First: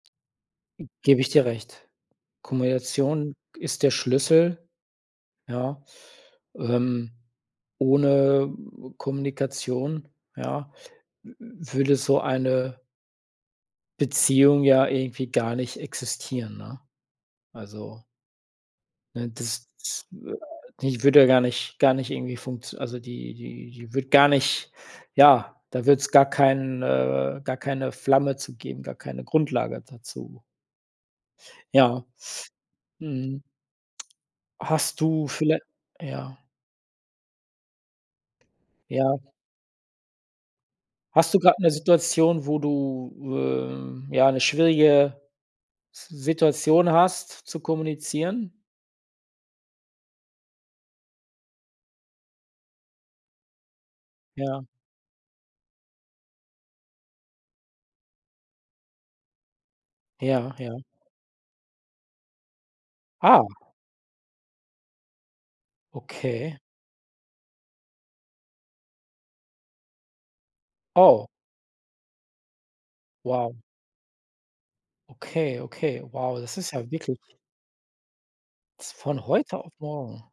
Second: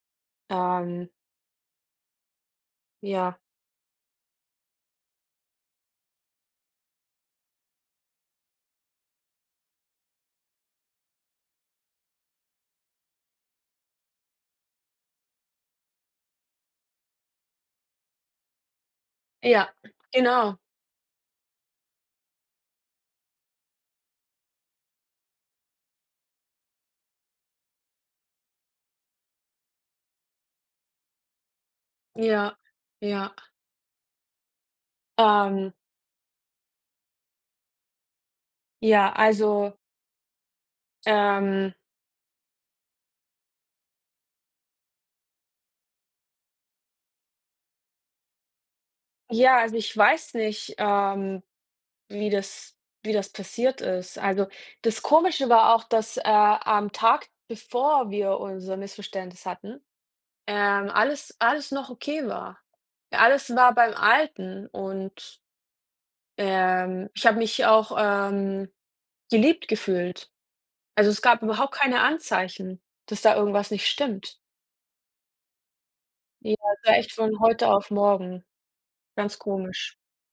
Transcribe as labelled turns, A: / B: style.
A: Ähm.
B: Gebe ich dir recht. Kommunikation
A: Ja.
B: ist der Schlüssel, ja, ähm ohne Kommunikation, ja, w würde so eine Beziehung ja irgendwie gar nicht existieren, ne? Also ne, das
A: Ja,
B: das
A: genau.
B: [unintelligible] die würde ja gar nicht gar nicht irgendwie funktio also die die die würde gar nicht ja, da würde es gar keinen äh, gar keine Flamme zu geben gar keine Grundlage dazu. Ja,
A: Ja. Ja.
B: mhm. Hast du viellei
A: Ähm.
B: ja?
A: Ja.
B: Ja.
A: Also
B: Hast du grad 'ne
A: Ähm.
B: Situation, wo du, ähm, ja, 'ne schwierige Situation hast zu kommunizieren?
A: Ja, also ich weiß nicht, ähm, wie das wie das passiert ist. Also,
B: Ja.
A: das Komische war auch, dass, äh, am Tag, bevor wir unser Missverständnis hatten,
B: Ja, ja.
A: ähm, alles alles noch okay war
B: Ah.
A: alles war beim Alten und
B: Okay.
A: ähm, ich habe mich auch, ähm, geliebt gefühlt. Also, es
B: Oh.
A: gab überhaupt keine Anzeichen, dass da
B: Wow.
A: irgendwas nicht stimmt.
B: Okay, okay, wow,
A: Ja,
B: das ist
A: es
B: ja
A: war echt
B: wirklich
A: von heute auf morgen.
B: z von
A: Ganz
B: heute auf
A: komisch.
B: morgen.